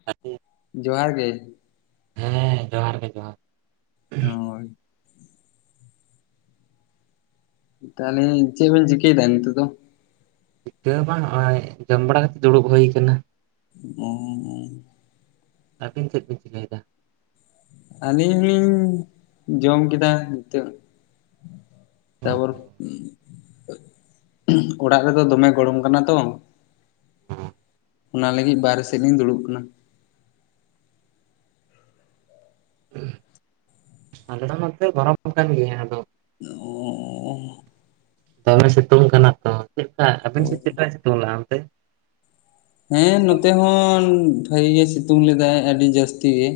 [unintelligible] ᱡᱚᱦᱟᱨ ᱜᱮ᱾ ᱦᱮᱸ ᱡᱚᱦᱟᱨ ᱜᱮ ᱡᱚᱦᱟᱨ ᱦᱚᱸᱭ᱾ ᱛᱟᱦᱞᱮ ᱪᱮᱜ ᱵᱮᱱ ᱪᱤᱠᱟᱹᱭ ᱫᱟ ᱱᱤᱛᱳᱜ ᱫᱚ? ᱪᱤᱠᱟᱹ ᱦᱚᱸ ᱵᱟᱝ, ᱱᱚᱸᱜᱼᱚᱭ ᱡᱚᱢ ᱵᱟᱲᱟ ᱠᱟᱛᱮᱫ ᱫᱩᱲᱩᱵ ᱦᱩᱭ ᱠᱟᱱᱟ᱾ ᱚᱸᱻ ᱟᱹᱵᱤᱱ ᱪᱮᱫ ᱵᱤᱱ ᱪᱤᱠᱟᱹᱭᱮᱫᱟ? ᱟᱹᱞᱤᱧ ᱦᱚᱸᱞᱤᱧ ᱡᱚᱢ ᱠᱮᱫᱟ ᱱᱤᱛᱳᱜ᱾ ᱛᱟᱯᱚᱨ ᱚᱲᱟᱜ ᱨᱮᱫᱚ ᱫᱚᱢᱮ ᱜᱚᱲᱚᱢ ᱠᱟᱱᱟ ᱛᱚ᱾ ᱚᱱᱟ ᱞᱟᱹᱜᱤᱫ ᱵᱟᱨᱦᱮ ᱥᱮᱫ ᱞᱤᱧ ᱫᱩᱲᱩᱵ ᱠᱟᱱᱟ᱾ ᱟᱞᱮ ᱦᱚᱸ ᱱᱚᱛᱮ ᱜᱚᱨᱚᱢ ᱠᱟᱱ ᱜᱮᱭᱟ, ᱟᱫᱚ -ᱼ ᱚᱸᱻ᱾ ᱫᱚᱢᱮ ᱥᱤᱛᱩᱝ ᱠᱟᱱᱟ ᱛᱚ, ᱪᱮᱫ ᱠᱟ ᱟᱹᱵᱤᱱ ᱥᱮᱫ ᱪᱮᱫ ᱠᱟᱭ ᱥᱤᱛᱩᱝ ᱞᱟᱜᱼᱟ ᱚᱱᱛᱮ? ᱦᱮᱸ ᱱᱚᱛᱮ ᱦᱚᱸ ᱵᱷᱟᱹᱜᱤ ᱜᱮ ᱥᱤᱛᱩᱝ ᱞᱮᱫᱟᱭ, ᱟᱹᱰᱤ ᱡᱟᱹᱥᱛᱤ ᱜᱮ᱾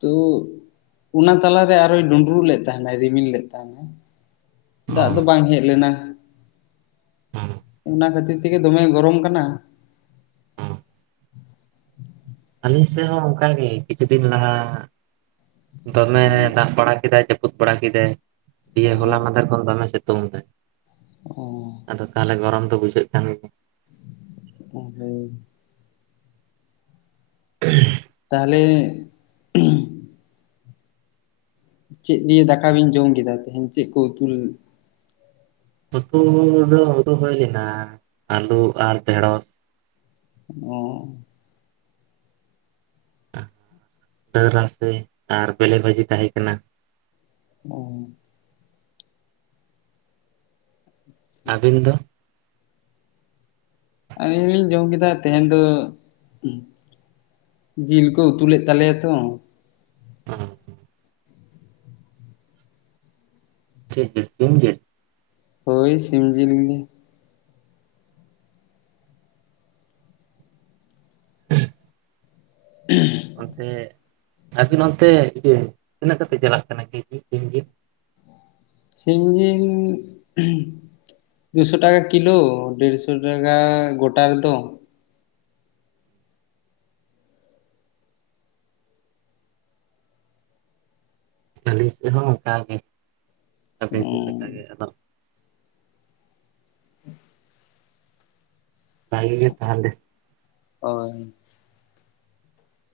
ᱛᱚ ᱚᱱᱟ ᱛᱟᱞᱟᱨᱮ ᱟᱨᱚᱭ ᱰᱩᱸᱰᱨᱩᱜ ᱞᱮᱫ ᱛᱟᱦᱮᱱᱟᱭ ᱨᱤᱢᱤᱞ ᱞᱮᱫ ᱛᱟᱦᱮᱱᱟᱭ᱾ ᱫᱟᱜ ᱫᱚ ᱵᱟᱝ ᱦᱮᱡ ᱞᱮᱱᱟ [inaudible] ᱚᱱᱟ ᱠᱷᱟᱹᱛᱤᱨ ᱛᱮ ᱛᱮᱜᱮ ᱫᱚᱢᱮ ᱜᱚᱨᱚᱢ ᱠᱟᱱᱟ᱾ ᱟᱞᱮ ᱥᱮᱫ ᱦᱚᱸ ᱚᱱᱠᱟᱜᱮ ᱠᱤᱪᱷᱩ ᱫᱤᱱ ᱞᱟᱦᱟ ᱫᱚᱢᱮ ᱚ ᱫᱟᱜ ᱵᱟᱲᱟ ᱠᱮᱫᱟᱭ᱾ ᱡᱟᱹᱯᱩᱫ ᱵᱟᱲᱟ ᱠᱮᱫᱟᱭ ᱫᱤᱭᱮ ᱦᱚᱞᱟ ᱢᱟᱫᱷᱮᱨ ᱠᱷᱚᱱ ᱫᱚᱢᱮ ᱥᱤᱛᱩᱝ ᱫᱟᱭ᱾ ᱚᱻ ᱟᱫᱚ ᱛᱟᱦᱚᱞᱮ ᱜᱚᱨᱚᱢ ᱫᱚ ᱵᱩᱡᱷᱟᱹᱜ ᱠᱟᱱ ᱜᱮᱭᱟ᱾ [inaudible] [unintelligible] ᱛᱟᱦᱚᱞᱮ ᱪᱮᱫ ᱫᱤᱭᱮ ᱫᱟᱠᱟ ᱵᱤᱱ ᱡᱚᱢ ᱠᱮᱫᱟ ᱛᱮᱦᱮᱧ ᱪᱮᱫ ᱠᱚ ᱩᱛᱩ ᱩᱛᱩ ᱫᱚ ᱩᱛᱩ ᱦᱩᱭ ᱞᱮᱱᱟ ᱟᱹᱞᱩ ᱟᱨ ᱰᱷᱮᱲᱚᱥ᱾ ᱚᱻ ᱨᱟᱥᱮ ᱟᱨ ᱵᱮᱞᱮ ᱵᱷᱟᱹᱡᱤ ᱛᱟᱦᱮᱸ ᱠᱟᱱᱟ᱾ ᱚᱻ ᱟᱵᱤᱱ ᱫᱚ? ᱟᱹᱞᱤᱧ ᱦᱚᱞᱤᱧ ᱡᱚᱢ ᱠᱮᱫᱟ ᱛᱮᱦᱮᱧ ᱫᱚ ᱡᱤᱞ ᱠᱚ ᱩᱛᱩ ᱞᱮᱫ ᱛᱟᱞᱮᱭᱟ ᱛᱚ᱾ ᱚᱻ ᱪᱮᱫ ᱡᱮᱞ ᱥᱤᱢ ᱡᱮᱞ? ᱦᱳᱭ ᱥᱤᱢ ᱡᱤᱞ ᱜᱮ᱾ [unintelligible] ᱚᱱᱛᱮ ᱟᱹᱵᱤᱱ ᱚᱱᱛᱮ ᱤᱭᱟᱹ ᱛᱤᱱᱟᱹᱜ ᱠᱟᱛᱮ ᱪᱟᱞᱟᱜ ᱠᱟᱱᱟ ᱠᱮᱡᱤ ᱥᱤᱢ ᱡᱤᱞ? ᱥᱤᱢ ᱡᱤᱞ ᱫᱩᱥᱚ ᱴᱟᱠᱟ ᱠᱤᱞᱳ ᱰᱮᱲᱥᱚ ᱴᱟᱠᱟ ᱜᱚᱴᱟ ᱨᱮᱫᱚ᱾ ᱟᱞᱤᱧ ᱥᱮᱫ ᱦᱚᱸ ᱚᱱᱠᱟ ᱜᱮ ᱟᱵᱮᱱ ᱥᱮᱫ ᱞᱮᱠᱟ ᱜᱮ ᱟᱫᱚ ᱵᱟᱜᱤ ᱜᱮ ᱛᱟᱦᱚᱞᱮ᱾ ᱦᱳᱭ,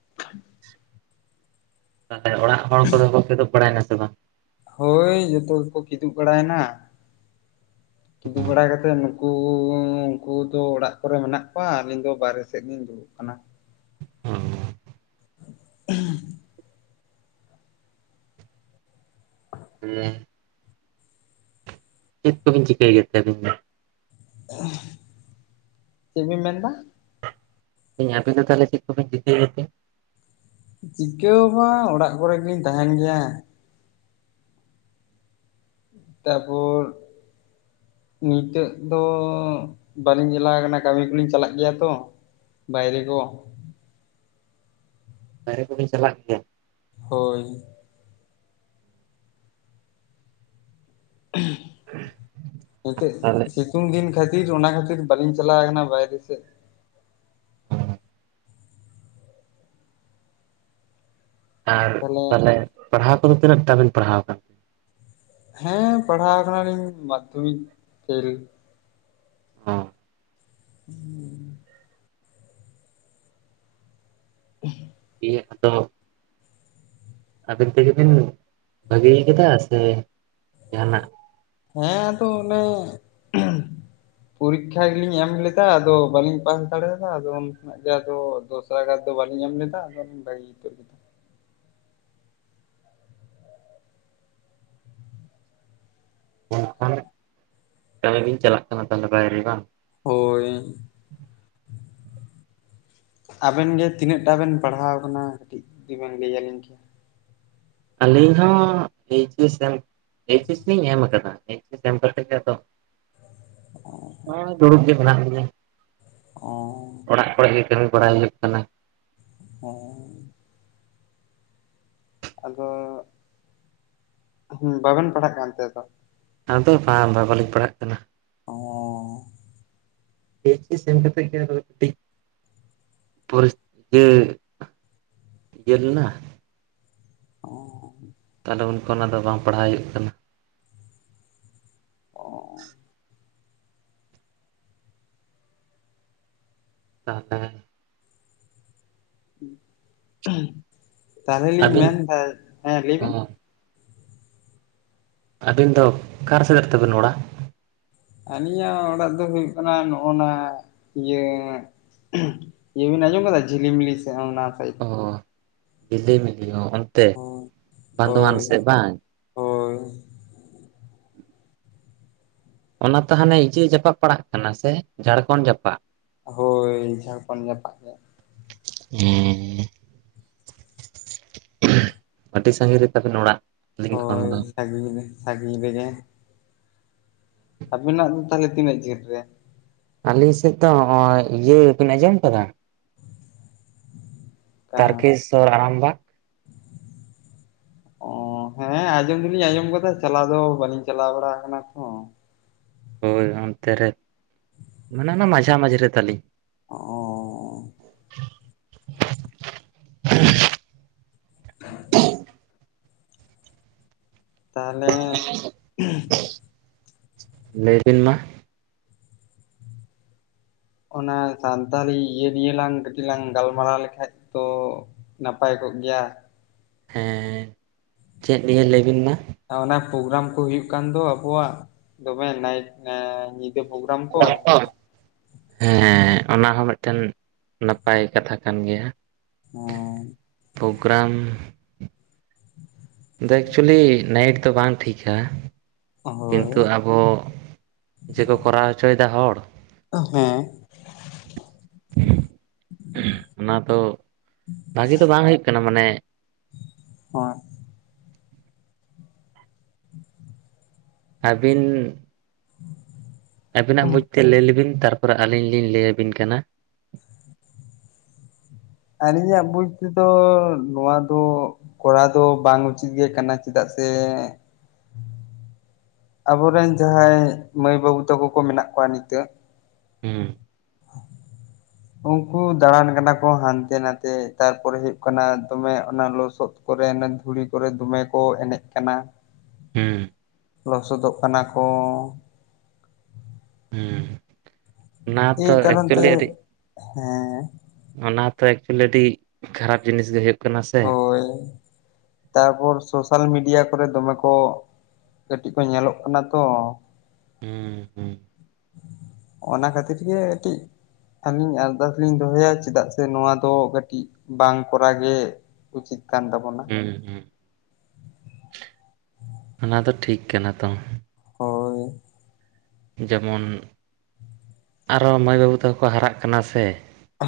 [inaudible] ᱛᱟᱦᱚᱞᱮ ᱚᱲᱟᱜ ᱦᱚᱲ ᱠᱚᱫᱚ ᱠᱚ ᱠᱤᱫᱩᱵ ᱵᱟᱲᱟᱭᱱᱟ ᱥᱮ ᱵᱟᱝ? ᱦᱳᱭ ᱡᱚᱛᱚ ᱜᱮᱠᱚ ᱠᱤᱫᱩᱵ ᱵᱟᱲᱟᱭᱮᱱᱟ᱾ ᱠᱤᱫᱩᱜ ᱵᱟᱲᱟ ᱠᱟᱛᱮᱫ ᱩᱱᱠᱩ ᱩᱱᱠᱩ ᱫᱚ ᱚᱲᱟᱜ ᱠᱚᱨᱮ ᱢᱮᱱᱟᱜ ᱠᱚᱣᱟ ᱟᱹᱞᱤᱧ ᱫᱚ ᱵᱟᱨᱦᱮ ᱥᱮᱫ ᱞᱤᱧ ᱫᱩᱲᱩᱵ ᱠᱟᱱᱟ᱾ ᱚᱻ [unintelligible] [unintelligible] ᱪᱮᱫ ᱠᱚᱵᱤᱱ ᱪᱤᱠᱟᱹᱭ ᱜᱮᱛᱮ ᱟᱹᱵᱤᱱ ᱫᱚ? ᱪᱮᱫ ᱵᱤᱱ ᱢᱮᱱᱫᱟ? ᱫᱟᱹᱧ ᱟᱯᱮ ᱫᱚ ᱛᱟᱦᱚᱞᱮ ᱪᱮᱫ ᱠᱚ ᱯᱮ ᱪᱤᱠᱟᱹᱭ ᱜᱮ ᱛᱮ? ᱪᱤᱠᱟᱹ ᱦᱚᱸ ᱵᱟᱝ ᱚᱲᱟᱜ ᱠᱚᱨᱮ ᱜᱮᱞᱤᱧ ᱛᱟᱦᱮᱱ ᱜᱮᱭᱟ᱾ ᱛᱟᱯᱚᱨ ᱱᱤᱛᱚᱜ ᱫᱚ ᱵᱟᱹᱞᱤᱧ ᱪᱟᱞᱟᱣ ᱟᱠᱟᱱᱟ ᱠᱟᱹᱢᱤ ᱠᱚᱞᱤᱧ ᱪᱟᱞᱟᱜ ᱜᱮᱭᱟ ᱛᱚ᱾ ᱵᱟᱭᱨᱮ ᱠᱚ, ᱵᱟᱦᱨᱮ ᱠᱚᱵᱮᱱ ᱪᱟᱞᱟᱜ ᱜᱮᱭᱟ? ᱦᱳᱭ, ᱛᱟᱦᱚᱞᱮ [inaudible] ᱛᱩᱝ ᱫᱤᱱ ᱠᱷᱟᱹᱛᱤᱨ ᱚᱱᱟ ᱠᱷᱟᱹᱛᱤᱨ ᱵᱟᱞᱤᱧ ᱪᱟᱞᱟᱣ ᱠᱟᱱᱟ ᱵᱟᱭᱨᱮ ᱥᱮᱫ ᱾ ᱟᱨ ᱛᱟᱦᱚᱞᱮ ᱛᱟᱞᱦᱮ ᱯᱟᱲᱦᱟᱣ ᱠᱚᱫᱚ ᱛᱤᱱᱟᱹᱜᱴᱟ ᱵᱤᱱ ᱯᱟᱲᱦᱟᱣ ᱠᱟᱱ? ᱦᱮᱸ ᱯᱟᱲᱦᱟᱣ ᱟᱠᱟᱱᱟᱞᱤᱧ ᱢᱟᱫᱽᱫᱷᱚᱢᱤᱠ ᱯᱷᱮᱞ ᱾ ᱚ, [inaudible] [inaudible] ᱤᱭᱟᱹ ᱟᱫᱚ ᱟᱵᱤᱱ ᱛᱮᱜᱮ ᱵᱤᱱ ᱵᱷᱟᱹᱜᱤᱭ ᱠᱟᱫᱟ ᱥᱮ ᱡᱟᱦᱟᱱᱟᱜ ᱦᱮᱸ ᱟᱫᱚ ᱚᱱᱮ [inaudible] ᱯᱚᱨᱤᱠᱠᱷᱟ ᱜᱮᱞᱤᱧ ᱮᱢ ᱞᱮᱫᱟ ᱟᱫᱚ ᱵᱟᱹᱞᱤᱧ ᱯᱟᱥ ᱫᱟᱲᱮᱭᱟᱫᱟ ᱟᱫᱚ ᱦᱟᱸᱜ ᱜᱮ ᱟᱫᱚ ᱫᱚᱥᱟᱨ ᱜᱟᱨ ᱫᱚ ᱵᱟᱞᱤᱧ ᱮᱢ ᱞᱮᱫᱟ ᱟᱫᱚ ᱞᱤᱧ ᱵᱟᱜᱤ ᱩᱛᱟᱹᱨ ᱠᱤᱫᱟ ᱾ [inaudible] ᱠᱟᱹᱢᱤ ᱵᱤᱱ ᱪᱟᱞᱟᱜ ᱠᱟᱱᱟ ᱛᱟᱞᱦᱮ ᱵᱟᱭᱨᱮ ᱵᱟᱝ? ᱦᱳ, ᱦᱳᱭ ᱮᱱ, ᱟᱵᱮᱱ ᱜᱮ ᱛᱤᱱᱟᱹᱜᱴᱟ ᱵᱮᱱ ᱯᱟᱲᱦᱟᱣ ᱠᱟᱱᱟ ᱠᱟᱹᱴᱤᱡ ᱡᱩᱫᱤ ᱵᱮᱱ ᱞᱟᱹᱭ ᱟᱹᱞᱤᱧ ᱠᱮᱭᱟ? ᱟᱹᱞᱤᱧ ᱦᱚᱸ H S M H S ᱞᱤᱧ ᱮᱢ ᱟᱠᱟᱫᱟ ᱮᱭᱤᱪ ᱮᱥ ᱮᱢ ᱠᱟᱛᱮ ᱜᱮ ᱟᱫᱚ ᱦᱚᱜᱼᱚᱭ ᱫᱩᱲᱩᱵ ᱜᱮ ᱢᱮᱱᱟᱜ ᱞᱤᱧᱟ ᱾ ᱚᱻ ᱚᱲᱟᱜ ᱠᱚᱨᱮ ᱜᱮ ᱠᱟᱹᱢᱤ ᱵᱟᱲᱟ ᱦᱩᱭᱩᱜ ᱠᱟᱱᱟ ᱾ ᱦᱚᱸᱻ ᱟᱫᱚ ᱦᱩᱸ ᱵᱟᱵᱮᱱ ᱯᱟᱲᱦᱟᱜ ᱠᱟᱱᱛᱮ ᱟᱫᱚ? ᱟᱫᱚ ᱵᱟᱝ ᱵᱟ ᱵᱟᱞᱤᱧ ᱯᱟᱲᱦᱟᱜ ᱠᱟᱱᱟ ᱾ ᱚᱻ ᱮᱭᱤᱪ ᱮᱥ ᱮᱢ ᱠᱟᱛᱮ ᱜᱮ ᱟᱫᱚ ᱴᱤᱡ ᱯᱚᱨᱤᱥ [inaudible] ᱤᱭᱟᱹ ᱞᱮᱱᱟ ᱾ [inaudible] ᱛᱟᱞᱮ ᱩᱱ ᱠᱷᱚᱱ ᱟᱫᱚ ᱵᱟᱝ ᱯᱟᱲᱦᱟᱣ ᱦᱩᱭᱩᱜ ᱠᱟᱱᱟ ᱾ ᱚᱻ ᱛᱟᱛᱮ, [inaudible] ᱛᱟᱦᱞᱮ ᱞᱤᱧ ᱟᱹᱵᱤᱱ ᱢᱮᱱᱫᱟ ᱦᱮᱸ ᱞᱟᱹᱭ ᱚ ᱵᱤᱱ? ᱟᱹᱵᱤᱱ ᱫᱚ ᱠᱟᱨ ᱥᱮᱫ ᱛᱟᱵᱮᱱ ᱚᱲᱟᱜ? ᱟᱹᱞᱤᱧᱟᱜ ᱚᱲᱟᱜ ᱫᱚ ᱦᱩᱭᱩᱜ ᱠᱟᱱᱟ ᱱᱚᱜᱼᱚ ᱱᱟ ᱤᱭᱟᱹ [inaudible] ᱤᱭᱟᱹ ᱵᱤᱱ ᱟᱸᱡᱚᱢ ᱠᱟᱫᱟ ᱡᱷᱤᱞᱤᱢᱤᱞᱤ ᱥᱮᱫ ᱚᱱᱟ ᱥᱟᱭᱤᱰ ᱾ ᱚ ᱡᱷᱤᱞᱤᱢᱤᱞᱤ ᱦᱚᱸ ᱚᱱᱛᱮ ᱵᱟᱸᱫᱣᱟᱱ ᱦᱳᱭ ᱥᱮᱫ ᱵᱟᱝ? ᱦᱳᱭ ᱚᱱᱟ ᱛᱚ ᱦᱟᱱᱮ ᱤᱭᱟᱹ ᱡᱟᱯᱟᱜ ᱯᱟᱲᱟᱜ ᱠᱟᱱᱟ ᱥᱮ ᱡᱷᱟᱨᱠᱷᱚᱸᱱᱰ ᱡᱟᱯᱟᱜ? ᱦᱳᱭ ᱡᱷᱟᱨᱠᱷᱚᱸᱱᱰ ᱡᱟᱯᱟᱜ ᱜᱮ ᱾ ᱦᱮᱸ, [inaudible] ᱟᱹᱰᱤ ᱥᱟᱺᱜᱤᱧ ᱨᱮ ᱛᱟᱵᱤᱱ ᱚᱲᱟᱜ ᱾ ᱦᱳᱭ ᱥᱟᱺᱜᱤᱧ ᱨᱮ ᱥᱟᱺᱜᱤᱧ ᱨᱮᱜᱮ ᱾ ᱟᱵᱤᱱᱟᱜ ᱫᱚ ᱛᱟᱦᱚᱞᱮ ᱛᱤᱱᱟᱹᱜ ᱡᱷᱟᱹᱞ ᱨᱮ? ᱟᱹᱞᱤᱧ ᱥᱮᱫ ᱫᱚ ᱱᱚᱜᱼᱚᱭ ᱤᱭᱟᱹ ᱵᱤᱱ ᱟᱸᱡᱚᱢ ᱠᱟᱫᱟ? ᱚᱱᱠᱟ ᱛᱟᱨᱠᱮᱥᱥᱚᱨ ᱟᱨᱟᱢᱵᱟᱜᱽ ᱾ [inaudible] ᱚᱻ ᱦᱮᱸ ᱟᱸᱡᱚᱢ ᱫᱚᱞᱤᱧ ᱟᱸᱡᱚᱢ ᱠᱟᱫᱟ, ᱪᱟᱞᱟᱣ ᱫᱚ ᱵᱟᱹᱞᱤᱧ ᱪᱟᱞᱟᱣ ᱵᱟᱲᱟ ᱠᱟᱱᱟ ᱛᱚ᱾ ᱦᱳᱭ ᱚᱱᱛᱮ ᱨᱮ, ᱢᱟᱱᱮ ᱚᱱᱟ ᱢᱟᱡᱷᱟ ᱢᱟᱡᱷᱮ ᱨᱮ ᱛᱟᱞᱤᱧ᱾ ᱚᱸᱻ ᱛᱟᱦᱚᱞᱮ [inaudible] ᱞᱟᱹᱭ ᱵᱤᱱ ᱢᱟ᱾ ᱚᱱᱟ ᱥᱟᱱᱛᱟᱲᱤ ᱤᱭᱟᱹ ᱱᱤᱭᱮ ᱞᱟᱝ ᱠᱟᱹᱴᱤᱡ ᱞᱟᱝ ᱜᱟᱞᱢᱟᱨᱟᱣ ᱞᱮᱠᱷᱟᱡ ᱛᱚ ᱱᱟᱯᱟᱭ ᱠᱚᱜ ᱜᱮᱭᱟ᱾ ᱦᱮᱸ, ᱪᱮᱫ ᱱᱤᱭᱮᱹ ᱞᱟᱹᱭ ᱵᱤᱱ ᱢᱟ ᱢᱮ ᱚᱱᱟ ᱯᱳᱜᱨᱟᱢ ᱠᱚ ᱦᱩᱭᱩᱜ ᱠᱟᱱ ᱫᱚ ᱟᱵᱚᱣᱟᱜ, ᱫᱚᱢᱮ ᱱᱟᱭᱤᱴ ᱱᱟ [unintelligible] ᱦᱮᱸ, ᱚᱱᱟ ᱦᱚᱸ ᱢᱤᱫᱴᱮᱱ ᱱᱟᱯᱟᱭ ᱠᱟᱛᱷᱟ ᱠᱟᱱ ᱜᱮᱭᱟ᱾ ᱦᱮᱸ᱾ ᱯᱳᱜᱨᱟᱢ [inaudible] ᱮᱠᱪᱩᱭᱮᱞᱤ ᱱᱟᱭᱤᱴ ᱫᱚ ᱵᱟᱝ ᱴᱷᱤᱠᱟ, ᱦᱳᱭ ᱠᱤᱱᱛᱩ ᱟᱵᱚ ᱡᱮᱠᱚ ᱠᱚᱨᱟᱣ ᱦᱚᱪᱚᱭᱮᱫᱟ ᱦᱚᱲ᱾ ᱦᱮᱸ᱾ ᱚᱱᱟ ᱫᱚ ᱵᱷᱟᱜᱮ ᱫᱚ ᱵᱟᱝ ᱦᱩᱭᱩᱜ ᱠᱟᱱᱟ ᱢᱟᱱᱮ ᱦᱚᱸ᱾ ᱟᱹᱵᱤᱱ [inaudible] ᱟᱵᱤᱱᱟᱜ ᱵᱩᱡᱽ ᱛᱮ ᱞᱟᱹᱭ ᱞᱮᱵᱤᱱ, ᱛᱟᱨᱯᱚᱨᱮ ᱟᱹᱞᱤᱧ ᱞᱤᱧ ᱞᱟᱹᱭ ᱟᱵᱤᱱ ᱠᱟᱱᱟ᱾ ᱟᱹᱞᱤᱧᱟᱜ ᱵᱩᱡᱽ ᱛᱮᱫᱚ ᱱᱚᱶᱟ ᱫᱚ ᱠᱚᱨᱟᱣ ᱫᱚ ᱵᱟᱝ ᱩᱪᱤᱛ ᱜᱮ ᱠᱟᱱᱟ, ᱪᱮᱫᱟᱜ ᱥᱮ ᱟᱵᱚ ᱨᱮᱱ ᱡᱟᱦᱟᱸᱭ ᱢᱟᱹᱭ ᱵᱟᱹᱵᱩ ᱛᱟᱠᱚ ᱠᱚ ᱢᱮᱱᱟᱜ ᱠᱚᱣᱟ ᱱᱤᱛᱚᱜ ᱾ ᱦᱩᱸ᱾ ᱩᱱᱠᱩ ᱫᱟᱬᱟᱱ ᱠᱟᱱᱟ ᱠᱚ ᱦᱟᱱᱛᱮ ᱱᱟᱛᱮ, ᱛᱟᱨᱯᱚᱨᱮ ᱦᱩᱭᱩᱜ ᱠᱟᱱᱟ ᱫᱚᱢᱮ ᱚᱱᱟ ᱞᱚᱥᱚᱫ ᱠᱚᱨᱮ ᱚᱱᱮ ᱫᱷᱩᱲᱤ ᱠᱚᱨᱮ ᱫᱚᱢᱮ ᱠᱚ ᱮᱱᱮᱡ ᱠᱟᱱᱟ᱾ ᱦᱩᱸ ᱞᱚᱥᱚᱫᱚᱜ ᱠᱟᱱᱟ ᱠᱚ᱾ ᱦᱩᱸᱻ ᱚᱱᱟ ᱮᱭ ᱛᱚ ᱠᱟᱨᱚᱱ ᱛᱮ ᱮᱠᱪᱩᱭᱮᱞᱤ ᱟᱹᱰᱤ ᱦᱮᱸ ᱚᱱᱟ ᱛᱚ ᱮᱠᱪᱩᱭᱮᱞᱤ ᱟᱹᱰᱤ ᱠᱷᱟᱨᱟᱯ ᱡᱤᱱᱤᱥ ᱜᱮ ᱦᱳᱭᱳᱜ ᱦᱳᱭ᱾ ᱛᱟᱨᱯᱚᱨ ᱥᱳᱥᱟᱞ ᱢᱤᱰᱤᱭᱟ ᱠᱚᱨᱮ ᱫᱚᱢᱮ ᱠᱚ ᱠᱟᱹᱴᱤᱡ ᱠᱚ ᱧᱮᱞᱚᱜ ᱠᱟᱱᱟ ᱛᱚ᱾ ᱦᱩᱸᱻ ᱦᱩᱸ᱾ ᱚᱱᱟ ᱠᱷᱟᱹᱛᱤᱨ ᱜᱮ ᱠᱟᱹᱴᱤᱡ ᱟᱹᱞᱤᱧ ᱟᱨᱫᱟᱥ ᱞᱤᱧ ᱫᱚᱦᱚᱭᱟ, ᱪᱮᱫᱟᱜ ᱥᱮ ᱱᱚᱣᱟ ᱫᱚ ᱠᱟᱹᱴᱤᱡ ᱵᱟᱝ ᱠᱚᱨᱟᱣ ᱜᱮ ᱩᱪᱤᱛ ᱠᱟᱱ ᱛᱟᱵᱚᱱᱟ᱾ ᱦᱩᱸ ᱦᱩᱸ᱾ ᱚᱱᱟ ᱫᱚ ᱴᱷᱤᱠ ᱠᱟᱱᱟ ᱛᱚ᱾ ᱦᱳᱭ᱾ ᱡᱮᱢᱚᱱ ᱟᱨᱚ ᱢᱟᱹᱭ ᱵᱟᱹᱵᱩ ᱛᱟᱠᱚ ᱠᱚ ᱦᱟᱨᱟᱜ ᱠᱟᱱᱟ ᱥᱮ᱾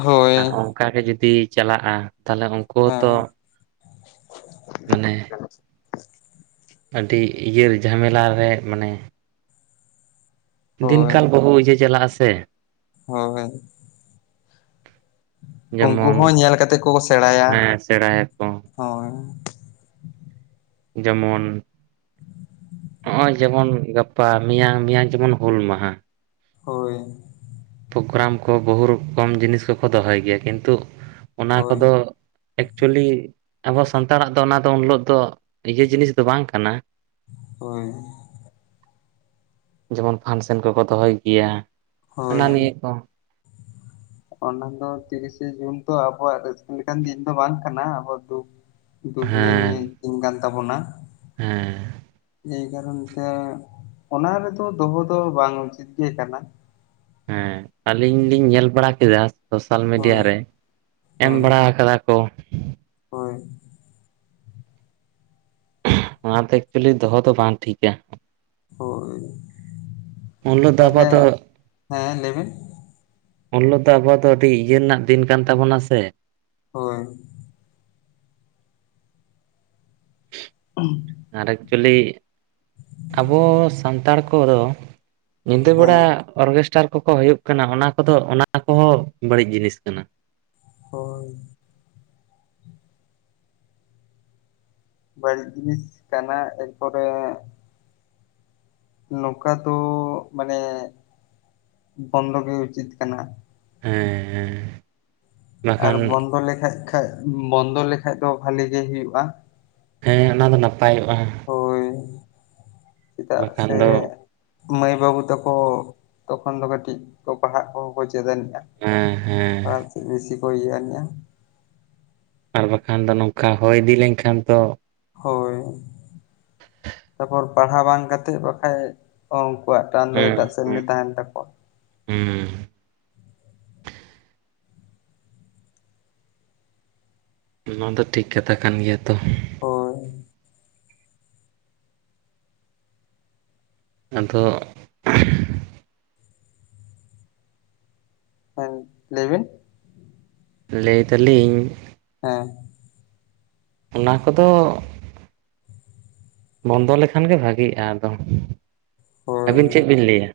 ᱦᱳᱭ ᱚᱱᱠᱟ ᱜᱮ ᱡᱩᱫᱤ ᱪᱟᱞᱟᱜᱼᱟ, ᱛᱟᱦᱞᱮ ᱩᱝᱠᱩ ᱦᱚᱸ ᱦᱮᱸ ᱛᱚ [inaudible] ᱢᱟᱱᱮ [inaudible] ᱟᱹᱰᱤ ᱤᱭᱟᱹ ᱡᱷᱟᱢᱮᱞᱟ ᱨᱮ ᱢᱟᱱᱮ ᱦᱳᱭ ᱫᱤᱱᱠᱟᱞ ᱵᱦᱩ ᱤᱭᱟᱹ ᱪᱟᱞᱟᱜ-ᱟ ᱥᱮ ᱦᱚ ᱦᱳᱭ ᱩᱱᱠᱩ ᱡᱮᱢᱚᱱ ᱦᱚᱸ ᱧᱮᱞ ᱠᱟᱛᱮᱫ ᱠᱚ ᱥᱮᱬᱟᱭᱟ ᱦᱮᱸ ᱥᱮᱬᱟᱭᱟᱠᱚ ᱦᱳᱭ ᱡᱮᱢᱚᱱ ᱱᱚᱜ-ᱚᱭ ᱡᱮᱢᱚᱱ ᱜᱟᱯᱟ ᱢᱮᱭᱟᱝ- ᱢᱮᱭᱟᱝ ᱡᱮᱢᱚᱱ ᱦᱩᱞ ᱢᱟᱦᱟ ᱦᱳᱭ ᱯᱨᱳᱜᱨᱟᱢ ᱠᱚ ᱵᱚᱦᱩᱛ ᱨᱚᱠᱚᱢ ᱡᱤᱱᱤᱥ ᱠᱚᱠᱚ ᱫᱚᱦᱚᱭ ᱜᱮᱭᱟ ᱠᱤᱱᱛᱩ ᱚᱱᱟ ᱦᱳᱭ ᱠᱚᱫᱚ ᱮᱠᱪᱩᱭᱮᱞᱤ ᱟᱵᱚ ᱥᱟᱱᱛᱟᱲᱟᱜ ᱫᱚ ᱚᱱᱟ ᱫᱚ ᱩᱱᱦᱤᱞᱳᱜ ᱫᱚ ᱤᱭᱟᱹ ᱡᱤᱱᱤᱥ ᱫᱚ ᱵᱟᱝ ᱠᱟᱱᱟ ᱦᱳᱭ ᱡᱮᱢᱚᱱ ᱯᱷᱟᱱᱥᱮᱱ ᱠᱚᱠᱚ ᱫᱚᱦᱚᱭ ᱜᱮᱭᱟ ᱦᱳᱭ ᱦᱟᱱᱟ ᱱᱤᱭᱟᱹ ᱠᱚ ᱚᱱᱟ ᱫᱚ ᱛᱤᱨᱤᱥᱮ ᱡᱩᱱ ᱛᱚ ᱟᱵᱚᱣᱟᱜ ᱨᱟᱹᱥᱠᱟᱹ ᱞᱮᱠᱟᱱ ᱫᱤᱱ ᱫᱚ ᱵᱟᱝ ᱠᱟᱱᱟ ᱟᱵᱚᱣᱟᱜ ᱫᱩᱠᱷ ᱫᱟᱹᱵᱤᱭᱟᱹ ᱦᱮᱸ ᱱᱤᱭᱮ ᱫᱤᱱ ᱠᱟᱱ ᱛᱟᱵᱚᱱᱟ᱾ ᱦᱮᱸ ᱮᱭ ᱠᱟᱨᱚᱱ ᱛᱮ ᱚᱱᱟ ᱨᱮᱫᱚ ᱫᱚᱦᱚ ᱫᱚ ᱵᱟᱝ ᱩᱪᱤᱛ ᱜᱮ ᱠᱟᱱᱟ ᱦᱮᱸ ᱟᱹᱞᱤᱧ ᱞᱤᱧ ᱧᱮᱞ ᱵᱟᱲᱟ ᱠᱮᱫᱟ ᱥᱳᱥᱟᱞ ᱢᱤᱰᱤᱭᱟ ᱦᱳᱭ ᱨᱮ ᱮᱢ ᱦᱳᱭ ᱵᱟᱲᱟ ᱟᱠᱟᱫᱟ ᱠᱚ ᱦᱳᱭ ᱚᱱᱟ ᱫᱚ ᱮᱠᱪᱩᱭᱮᱞᱤ ᱫᱚᱦᱚ ᱫᱚ ᱵᱟᱝ ᱴᱷᱤᱠᱟ ᱦᱳᱭ ᱩᱱ ᱦᱤᱞᱳᱜ ᱫᱚ ᱛᱟᱦᱞᱮ ᱟᱵᱚᱣᱟᱜ ᱫᱚ ᱦᱮᱸ ᱞᱟᱹᱭᱵᱤᱱ ᱩᱱᱦᱤᱞᱜ ᱫᱚ ᱟᱵᱚᱣᱟᱜ ᱫᱚ ᱟᱹᱰᱤ ᱤᱭᱟᱹ ᱨᱮᱱᱟᱜ ᱫᱤᱱ ᱠᱟᱱ ᱛᱟᱵᱚᱱᱟ ᱥᱮ ᱦᱳᱭ ᱵᱟᱝ ᱟᱸᱡᱚᱢ ᱴᱷᱤᱠᱟᱹᱜ ᱠᱟᱱᱟ ᱟᱨ ᱮᱠᱪᱩᱭᱮᱞᱤ ᱟᱵᱚ ᱥᱟᱱᱛᱟᱲ ᱠᱚᱫᱚ ᱧᱤᱫᱟᱹ ᱵᱮᱲᱟ ᱦᱮᱸ ᱚᱨᱜᱮᱥᱴᱟᱨ ᱠᱚᱠᱚ ᱦᱩᱭᱩᱜ ᱠᱟᱱᱟ ᱚᱱᱟ ᱠᱚᱫᱚ ᱚᱱᱟ ᱠᱚᱦᱚᱸ ᱵᱟᱹᱲᱤᱡ ᱡᱤᱱᱤᱥ ᱠᱟᱱᱟ᱾ ᱦᱳᱭ ᱵᱟᱹᱲᱤᱡ ᱡᱤᱱᱤᱥ ᱠᱟᱱᱟ ᱮᱠᱯᱚᱨᱮ ᱱᱚᱝᱠᱟ ᱫᱚ ᱢᱟᱱᱮ ᱵᱚᱱᱫᱚ ᱜᱮ ᱩᱪᱤᱛ ᱠᱟᱱᱟ᱾ ᱦᱮᱸᱻᱦᱮᱸ ᱟᱨ ᱵᱚᱱᱫᱚ ᱞᱮᱠᱷᱟᱡ ᱠᱷᱟᱱ ᱵᱚᱱᱫᱚ ᱞᱮᱠᱷᱟᱡ ᱫᱚ ᱵᱷᱟ. ᱞᱤ ᱜᱮ ᱦᱩᱭᱩᱜᱼᱟ᱾ ᱦᱮᱸ ᱚᱱᱟ ᱫᱚ ᱱᱟᱯᱟᱭᱚᱜᱼᱟ᱾ ᱦᱳᱭ ᱪᱮᱫᱟᱜ ᱵᱟᱠᱷᱟᱱ ᱥᱮ ᱫᱚ ᱢᱟᱹᱭ-ᱵᱟᱹᱵᱩ ᱛᱮᱠᱚ ᱛᱚᱠᱷᱚᱱ ᱫᱚ ᱠᱟᱹᱴᱤᱡ ᱯᱟᱲᱦᱟᱜ ᱠᱚᱦᱚᱸ ᱠᱚ ᱪᱮᱫ ᱮᱱᱛᱮ ᱦᱮᱸᱻᱦᱮᱸ ᱟᱨ ᱵᱮᱥᱤ ᱠᱚ ᱤᱭᱟᱹᱜ-ᱟ ᱟᱨ ᱵᱟᱝᱠᱷᱟᱱ ᱫᱚ ᱱᱚᱝᱠᱟ ᱦᱚᱭ ᱤᱫᱤ ᱞᱮᱱᱠᱷᱟᱱ ᱫᱚ ᱦᱚᱭ ᱛᱟᱯᱚᱨ ᱯᱟᱲᱦᱟᱣ ᱵᱟᱝ ᱠᱟᱛᱮᱫ ᱵᱟᱠᱷᱟᱡ ᱚᱱᱠᱩᱣᱟᱜ ᱴᱟᱱ ᱫᱚ ᱦᱮᱸ ᱮᱴᱟ ᱥᱮᱱᱜᱮ ᱦᱮᱸ ᱛᱟᱦᱮᱱ ᱛᱟᱠᱚᱣᱟ ᱦᱮᱸ ᱱᱚᱣᱟ ᱫᱚ ᱴᱷᱤᱠ ᱠᱟᱛᱷᱟ ᱠᱟᱱ ᱜᱮᱭᱟ ᱛᱚ ᱦᱳᱭ ᱟᱫᱚ ᱦᱮᱸ ᱞᱟᱹᱭ ᱵᱤᱱ ᱞᱟᱹᱭ ᱫᱟᱞᱤᱧ ᱦᱮᱸ ᱚᱱᱟ ᱠᱚᱫᱚ ᱵᱚᱱᱫᱚ ᱞᱮᱠᱷᱟᱱ ᱜᱮ ᱵᱷᱟᱜᱤᱜᱼᱟ ᱟᱫᱚ ᱦᱳᱭ ᱟᱹᱵᱤᱱ ᱪᱮᱫ ᱵᱤᱱ ᱞᱟᱹᱭᱟ?